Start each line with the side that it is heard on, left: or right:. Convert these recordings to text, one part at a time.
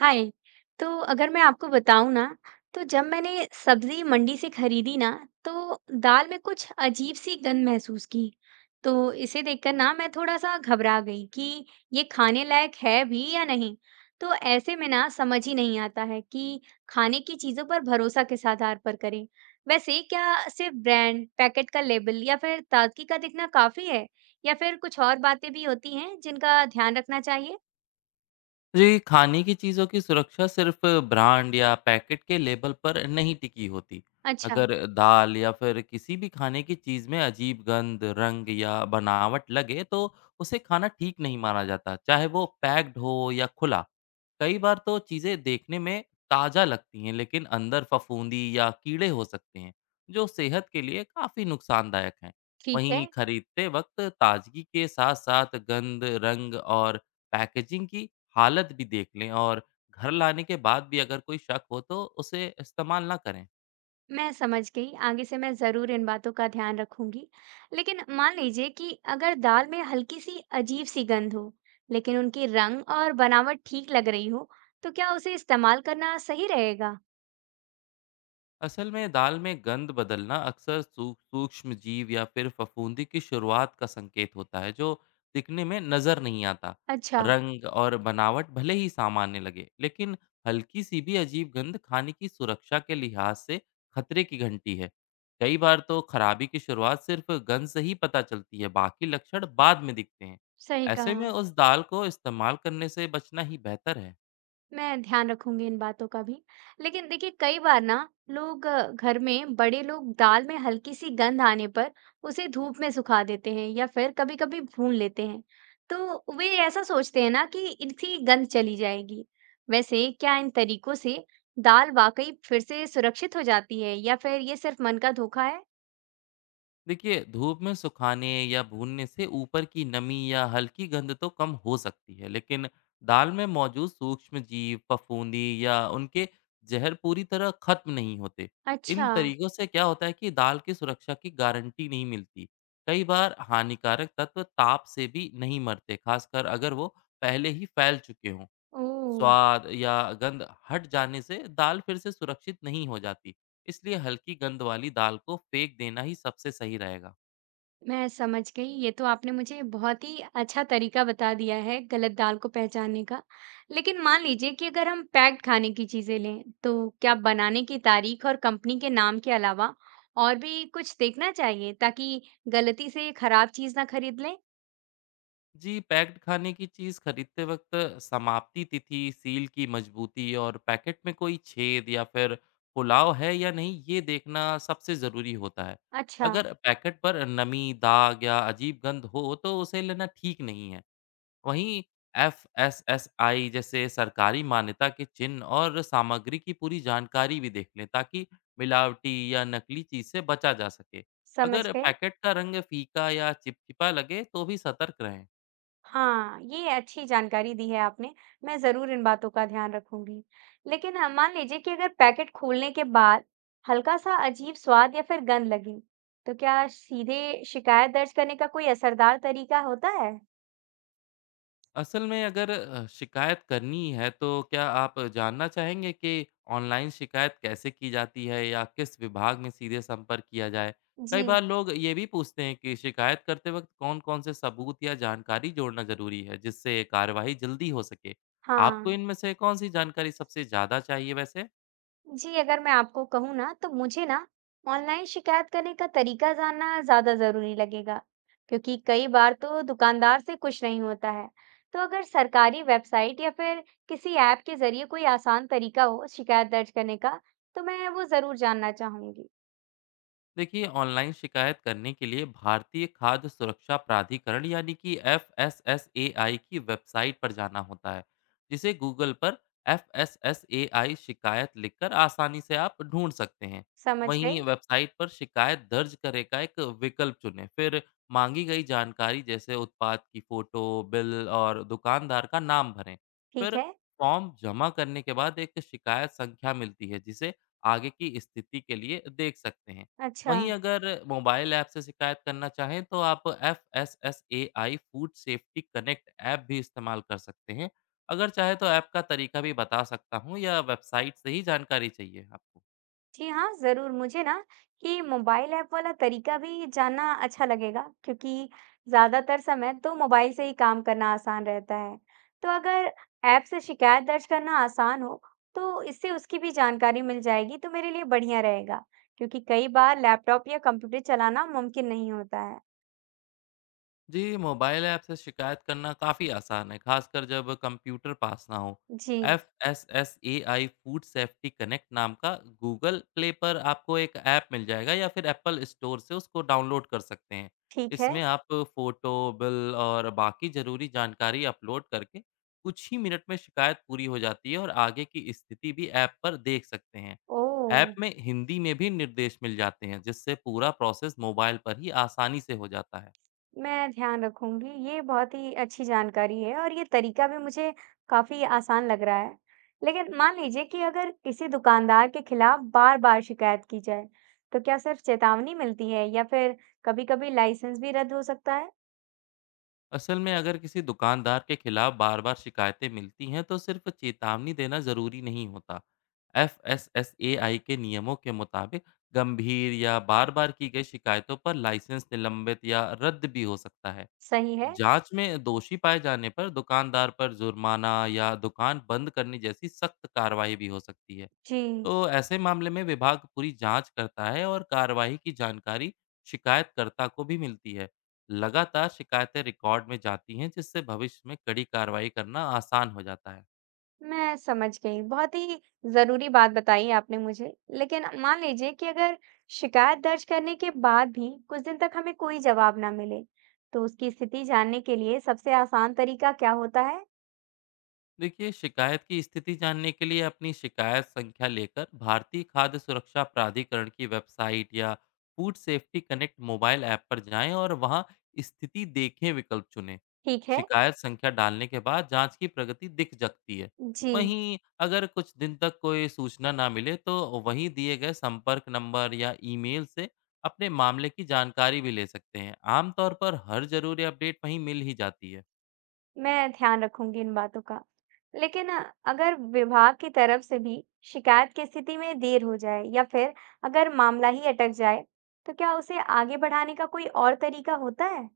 right: हाय। तो अगर मैं आपको बताऊं ना, तो जब मैंने सब्जी मंडी से खरीदी ना, तो दाल में कुछ अजीब सी गंध महसूस की। तो इसे देखकर ना मैं थोड़ा सा घबरा गई कि ये खाने लायक है भी या नहीं। तो ऐसे में ना समझ ही नहीं आता है कि खाने की चीजों पर भरोसा किस आधार पर करें। वैसे क्या सिर्फ ब्रांड पैकेट का लेबल या फिर ताजगी का दिखना काफी है, या फिर कुछ और बातें भी होती हैं जिनका ध्यान रखना चाहिए?
left: जी खाने की चीज़ों की सुरक्षा सिर्फ ब्रांड या पैकेट के लेबल पर नहीं टिकी होती।
right: अच्छा।
left: अगर दाल या फिर किसी भी खाने की चीज़ में अजीब गंध रंग या बनावट लगे तो उसे खाना ठीक नहीं माना जाता चाहे वो पैक्ड हो या खुला। कई बार तो चीज़ें देखने में ताज़ा लगती हैं लेकिन अंदर फफूंदी या कीड़े हो सकते हैं जो सेहत के लिए काफ़ी नुकसानदायक हैं।
right: ठीक है।
left: वहीं खरीदते वक्त ताजगी के साथ साथ गंध रंग और पैकेजिंग की हालत भी देख लें और घर लाने के बाद भी अगर कोई शक हो तो उसे इस्तेमाल ना करें।
right: मैं समझ गई, आगे से मैं जरूर इन बातों का ध्यान रखूंगी। लेकिन मान लीजिए कि अगर दाल में हल्की सी अजीब सी गंध हो, लेकिन उनकी रंग और बनावट ठीक लग रही हो, तो क्या उसे इस्तेमाल करना सही रहेगा?
left: असल में दाल में गंध बदलना अक्सर सूक्ष्म जीव या फिर फफूंदी की शुरुआत का संकेत होता है जो दिखने में नजर नहीं आता।
right: अच्छा।
left: रंग और बनावट भले ही सामान्य लगे लेकिन हल्की सी भी अजीब गंध खाने की सुरक्षा के लिहाज से खतरे की घंटी है। कई बार तो खराबी की शुरुआत सिर्फ गंध से ही पता चलती है बाकी लक्षण बाद में दिखते हैं।
right: सही कहा।
left: ऐसे में उस दाल को इस्तेमाल करने से बचना ही बेहतर है।
right: मैं ध्यान रखूंगी इन बातों का भी। लेकिन देखिए, कई बार ना लोग घर में बड़े लोग दाल में हल्की सी गंध आने पर उसे धूप में सुखा देते हैं या फिर कभी-कभी भून लेते हैं। तो वे ऐसा सोचते हैं ना कि इनकी गंध चली जाएगी। वैसे क्या इन तरीकों से दाल वाकई फिर से सुरक्षित हो जाती है या फिर ये सिर्फ मन का धोखा है?
left: देखिए धूप में सुखाने या भूनने से ऊपर की नमी या हल्की गंध तो कम हो सकती है लेकिन दाल में मौजूद सूक्ष्म जीव फफूंदी या उनके जहर पूरी तरह खत्म नहीं होते। इन
right: अच्छा।
left: तरीकों से क्या होता है कि दाल की सुरक्षा की गारंटी नहीं मिलती। कई बार हानिकारक तत्व ताप से भी नहीं मरते खासकर अगर वो पहले ही फैल चुके हों।
right: ओ।
left: स्वाद या गंध हट जाने से दाल फिर से सुरक्षित नहीं हो जाती। इसलिए हल्की गंध वाली दाल को फेंक देना ही सबसे सही रहेगा।
right: मैं समझ गई। ये तो आपने मुझे बहुत ही अच्छा तरीका बता दिया है गलत दाल को पहचानने का। लेकिन मान लीजिए कि अगर हम पैक्ड खाने की चीज़ें लें, तो क्या बनाने की तारीख और कंपनी के नाम के अलावा और भी कुछ देखना चाहिए ताकि गलती से खराब चीज़ ना खरीद लें?
left: जी पैक्ड खाने की चीज़ खरीदते वक्त समाप्ति तिथि सील की मजबूती और पैकेट में कोई छेद या फिर पुलाव है या नहीं ये देखना सबसे ज़रूरी होता है।
right: अच्छा।
left: अगर पैकेट पर नमी दाग या अजीब गंध हो तो उसे लेना ठीक नहीं है। वहीं एफएसएसआई जैसे सरकारी मान्यता के चिन्ह और सामग्री की पूरी जानकारी भी देख लें ताकि मिलावटी या नकली चीज से बचा जा सके।
right: समझ
left: अगर
right: गई।
left: पैकेट का रंग फीका या चिपचिपा लगे तो भी सतर्क रहें।
right: हाँ, ये अच्छी जानकारी दी है आपने। मैं ज़रूर इन बातों का ध्यान रखूँगी। लेकिन मान लीजिए कि अगर पैकेट खोलने के बाद हल्का-सा अजीब स्वाद या फिर गंध लगे, तो क्या सीधे शिकायत दर्ज करने का कोई असरदार तरीका होता है?
left: असल में अगर शिकायत करनी है तो क्या आप जानना चाहेंगे कि ऑनलाइन शिकायत कैसे की जाती है या किस विभाग में सीधे संपर्क किया जाए? कई
right: जी।
left: बार लोग ये भी पूछते हैं कि शिकायत करते वक्त कौन-कौन से सबूत या जानकारी जोड़ना जरूरी है जिससे कार्रवाई जल्दी हो सके। आपको
right: हाँ।
left: इनमें से कौन सी जानकारी सबसे ज्यादा चाहिए वैसे?
right: जी, अगर मैं आपको कहूँ ना, तो मुझे ना ऑनलाइन शिकायत करने का तरीका जानना ज़्यादा ज़रूरी लगेगा, क्योंकि कई बार तो दुकानदार से कुछ नहीं होता है। तो अगर सरकारी वेबसाइट या फिर किसी ऐप के जरिए कोई आसान तरीका हो शिकायत दर्ज करने का, तो मैं वो ज़रूर जानना चाहूँगी।
left: देखिए ऑनलाइन शिकायत करने के लिए भारतीय खाद्य सुरक्षा प्राधिकरण यानी कि FSSAI की वेबसाइट पर जाना होता है जिसे गूगल पर FSSAI शिकायत लिखकर आसानी से आप ढूंढ सकते हैं।
right: समझ
left: वहीं
right: गई।
left: वेबसाइट पर शिकायत दर्ज करे का एक विकल्प चुनें फिर मांगी गई जानकारी जैसे उत्पाद की फ़ोटो बिल और दुकानदार का नाम भरें।
right: ठीक
left: फिर
right: है।
left: फॉर्म जमा करने के बाद एक शिकायत संख्या मिलती है जिसे आगे की स्थिति के लिए देख सकते हैं।
right: अच्छा।
left: वहीं अगर मोबाइल ऐप से शिकायत करना चाहें तो आप FSSAI food safety connect app भी इस्तेमाल कर सकते हैं। अगर चाहे तो ऐप का तरीका भी बता सकता हूँ या वेबसाइट से ही जानकारी चाहिए आपको?
right: जी हाँ, जरूर। मुझे ना ये मोबाइल ऐप वाला तरीका भी जानना अच्छा लगेगा, क्योंकि ज्यादातर समय तो मोबाइल से ही काम करना आसान रहता है। तो अगर ऐप से शिकायत दर्ज करना आसान हो, तो इससे उसकी भी जानकारी मिल जाएगी तो मेरे लिए बढ़िया रहेगा, क्योंकि कई बार लैपटॉप या कंप्यूटर चलाना मुमकिन नहीं होता है।
left: जी मोबाइल ऐप से शिकायत करना काफ़ी आसान है खासकर जब कंप्यूटर पास ना हो।
right: जी।
left: F S S A I food safety connect नाम का गूगल प्ले पर आपको एक ऐप मिल जाएगा या फिर एप्पल स्टोर से उसको डाउनलोड कर सकते हैं।
right: ठीक है।
left: इसमें आप फोटो बिल और बाकी ज़रूरी जानकारी अपलोड करके कुछ ही मिनट में शिकायत पूरी हो जाती है और आगे की स्थिति भी ऐप पर देख सकते हैं।
right: ओ।
left: ऐप में हिंदी में भी निर्देश मिल जाते हैं जिससे पूरा प्रोसेस मोबाइल पर ही आसानी से हो जाता है।
right: मैं ध्यान रखूंगी। ये बहुत ही अच्छी जानकारी है और ये तरीका भी मुझे काफी आसान लग रहा है। लेकिन मान लीजिए कि अगर किसी दुकानदार के खिलाफ बार-बार शिकायत की जाए, तो क्या सिर्फ चेतावनी मिलती है या फिर कभी-कभी लाइसेंस भी रद्द हो सकता है?
left: असल में अगर किसी दुकानदार के खिलाफ बार बार शिकायतें मिलती हैं तो सिर्फ चेतावनी देना ज़रूरी नहीं होता। F S S A I के नियमों के मुताबिक गंभीर या बार बार की गई शिकायतों पर लाइसेंस निलंबित या रद्द भी हो सकता है।
right: सही है।
left: जांच में दोषी पाए जाने पर दुकानदार पर जुर्माना या दुकान बंद करने जैसी सख्त कार्रवाई भी हो सकती है।
right: जी।
left: तो ऐसे मामले में विभाग पूरी जांच करता है और कार्रवाई की जानकारी शिकायतकर्ता को भी मिलती है। लगातार शिकायतें रिकॉर्ड में जाती हैं जिससे भविष्य में कड़ी कार्रवाई करना आसान हो जाता है।
right: मैं समझ गई। बहुत ही ज़रूरी बात बताई आपने मुझे। लेकिन मान लीजिए कि अगर शिकायत दर्ज करने के बाद भी कुछ दिन तक हमें कोई जवाब ना मिले, तो उसकी स्थिति जानने के लिए सबसे आसान तरीका क्या होता है?
left: देखिए शिकायत की स्थिति जानने के लिए अपनी शिकायत संख्या लेकर भारतीय खाद्य सुरक्षा प्राधिकरण की वेबसाइट या food safety connect mobile app पर जाएं और वहां स्थिति देखें विकल्प चुनें।
right: ठीक है।
left: शिकायत संख्या डालने के बाद जांच की प्रगति दिख सकती है।
right: जी।
left: वहीं अगर कुछ दिन तक कोई सूचना ना मिले तो वहीं दिए गए संपर्क नंबर या ईमेल से अपने मामले की जानकारी भी ले सकते हैं। आमतौर पर हर जरूरी अपडेट वहीं मिल ही जाती है।
right: मैं ध्यान रखूंगी इन बातों का। लेकिन अगर विभाग की तरफ से भी शिकायत की स्थिति में देर हो जाए या फिर अगर मामला ही अटक जाए, तो क्या उसे आगे बढ़ाने का कोई और तरीका होता है?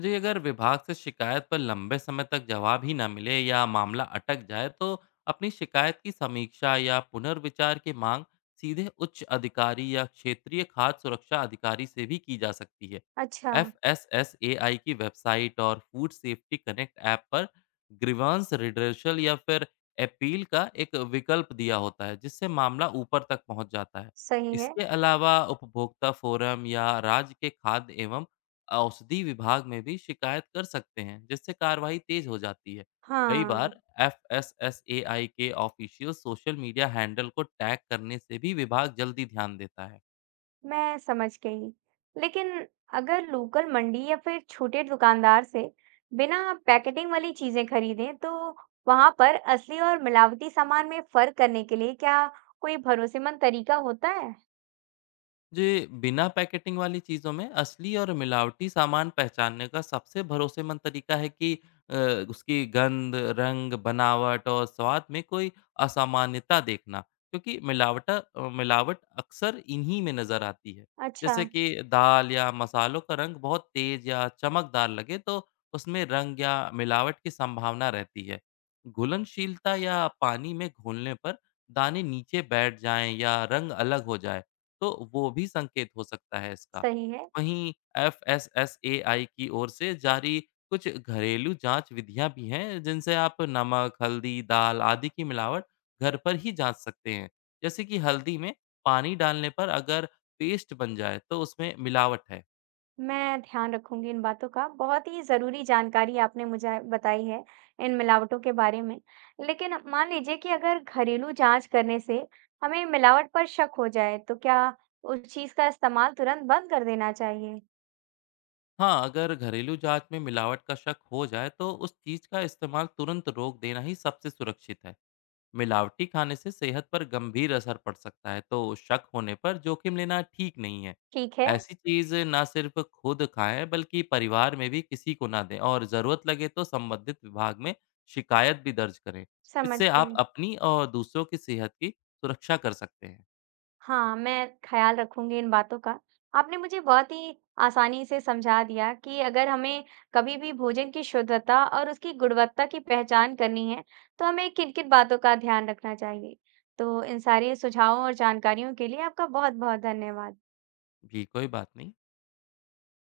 left: जी अगर विभाग से शिकायत पर लंबे समय तक जवाब ही ना मिले या मामला अटक जाए तो अपनी शिकायत की समीक्षा या पुनर्विचार की मांग सीधे उच्च अधिकारी या क्षेत्रीय खाद्य सुरक्षा अधिकारी से भी की जा सकती है।
right: अच्छा।
left: FSSAI की वेबसाइट और फूड सेफ्टी कनेक्ट ऐप पर ग्रीवांस रिड्रेशल या फिर अपील का एक विकल्प दिया होता है जिससे मामला ऊपर तक पहुंच जाता है।
right: सही है।
left: इसके अलावा उपभोक्ता फोरम या राज्य के खाद्य एवं औषधि विभाग में भी शिकायत कर सकते हैं, जिससे कार्रवाई तेज हो जाती है। कई
right: हाँ।
left: बार एफएसएसएआई के ऑफिशियल सोशल मीडिया हैंडल को टैग करने से भी विभाग जल्दी ध्यान देता है।
right: मैं समझ गई। लेकिन अगर लोकल मंडी या फिर छोटे दुकानदार से बिना पैकेटिंग वाली चीजें खरीदें, तो वहां पर असली और मिलावटी सामान में फर्क करने के लिए क्या कोई भरोसेमंद तरीका होता है?
left: जी बिना पैकेटिंग वाली चीज़ों में असली और मिलावटी सामान पहचानने का सबसे भरोसेमंद तरीका है कि अ, उसकी गंध, रंग, बनावट और स्वाद में कोई असामान्यता देखना क्योंकि मिलावट अक्सर इन्हीं में नज़र आती है।
right: अच्छा।
left: जैसे कि दाल या मसालों का रंग बहुत तेज या चमकदार लगे तो उसमें रंग या मिलावट की संभावना रहती है। घुलनशीलता या पानी में घोलने पर दाने नीचे बैठ जाएं या रंग अलग हो जाए तो वो भी संकेत हो सकता है इसका।
right: सही है।
left: वहीं एफएसएसएआई की ओर से जारी कुछ घरेलू जाँच विधियाँ भी हैं, जिनसे आप नमक, हल्दी, दाल आदि की मिलावट घर पर ही जाँच सकते हैं। जैसे कि हल्दी में पानी डालने पर अगर पेस्ट बन जाए, तो उसमें मिलावट है।
right: मैं ध्यान रखूंगी इन बातों का। बहुत ही ज़रूरी जानकारी आपने मुझे बताई है इन मिलावटों के बारे में। लेकिन मान लीजिए कि अगर घरेलू जांच करने से हमें मिलावट पर शक हो जाए, तो क्या उस चीज़ का इस्तेमाल तुरंत बंद कर देना चाहिए?
left: हाँ, अगर घरेलू जाँच में मिलावट का शक हो जाए, तो उस चीज़ का इस्तेमाल तुरंत रोक देना ही सबसे सुरक्षित है। मिलावटी खाने से सेहत पर गंभीर असर पड़ सकता है तो शक होने पर जोखिम लेना ठीक नहीं है।
right: ठीक है।
left: ऐसी चीज ना सिर्फ खुद खाएं बल्कि परिवार में भी किसी को ना दें और जरूरत लगे तो संबंधित विभाग में शिकायत भी दर्ज करें।
right: समझ
left: इससे
right: गई।
left: आप अपनी और दूसरों की सेहत की सुरक्षा कर सकते हैं।
right: हाँ, मैं ख़्याल रखूँगी इन बातों का। आपने मुझे बहुत ही आसानी से समझा दिया कि अगर हमें कभी भी भोजन की शुद्धता और उसकी गुणवत्ता की पहचान करनी है, तो हमें किन-किन बातों का ध्यान रखना चाहिए। तो इन सारे सुझावों और जानकारियों के लिए आपका बहुत-बहुत धन्यवाद।
left: जी कोई बात नहीं।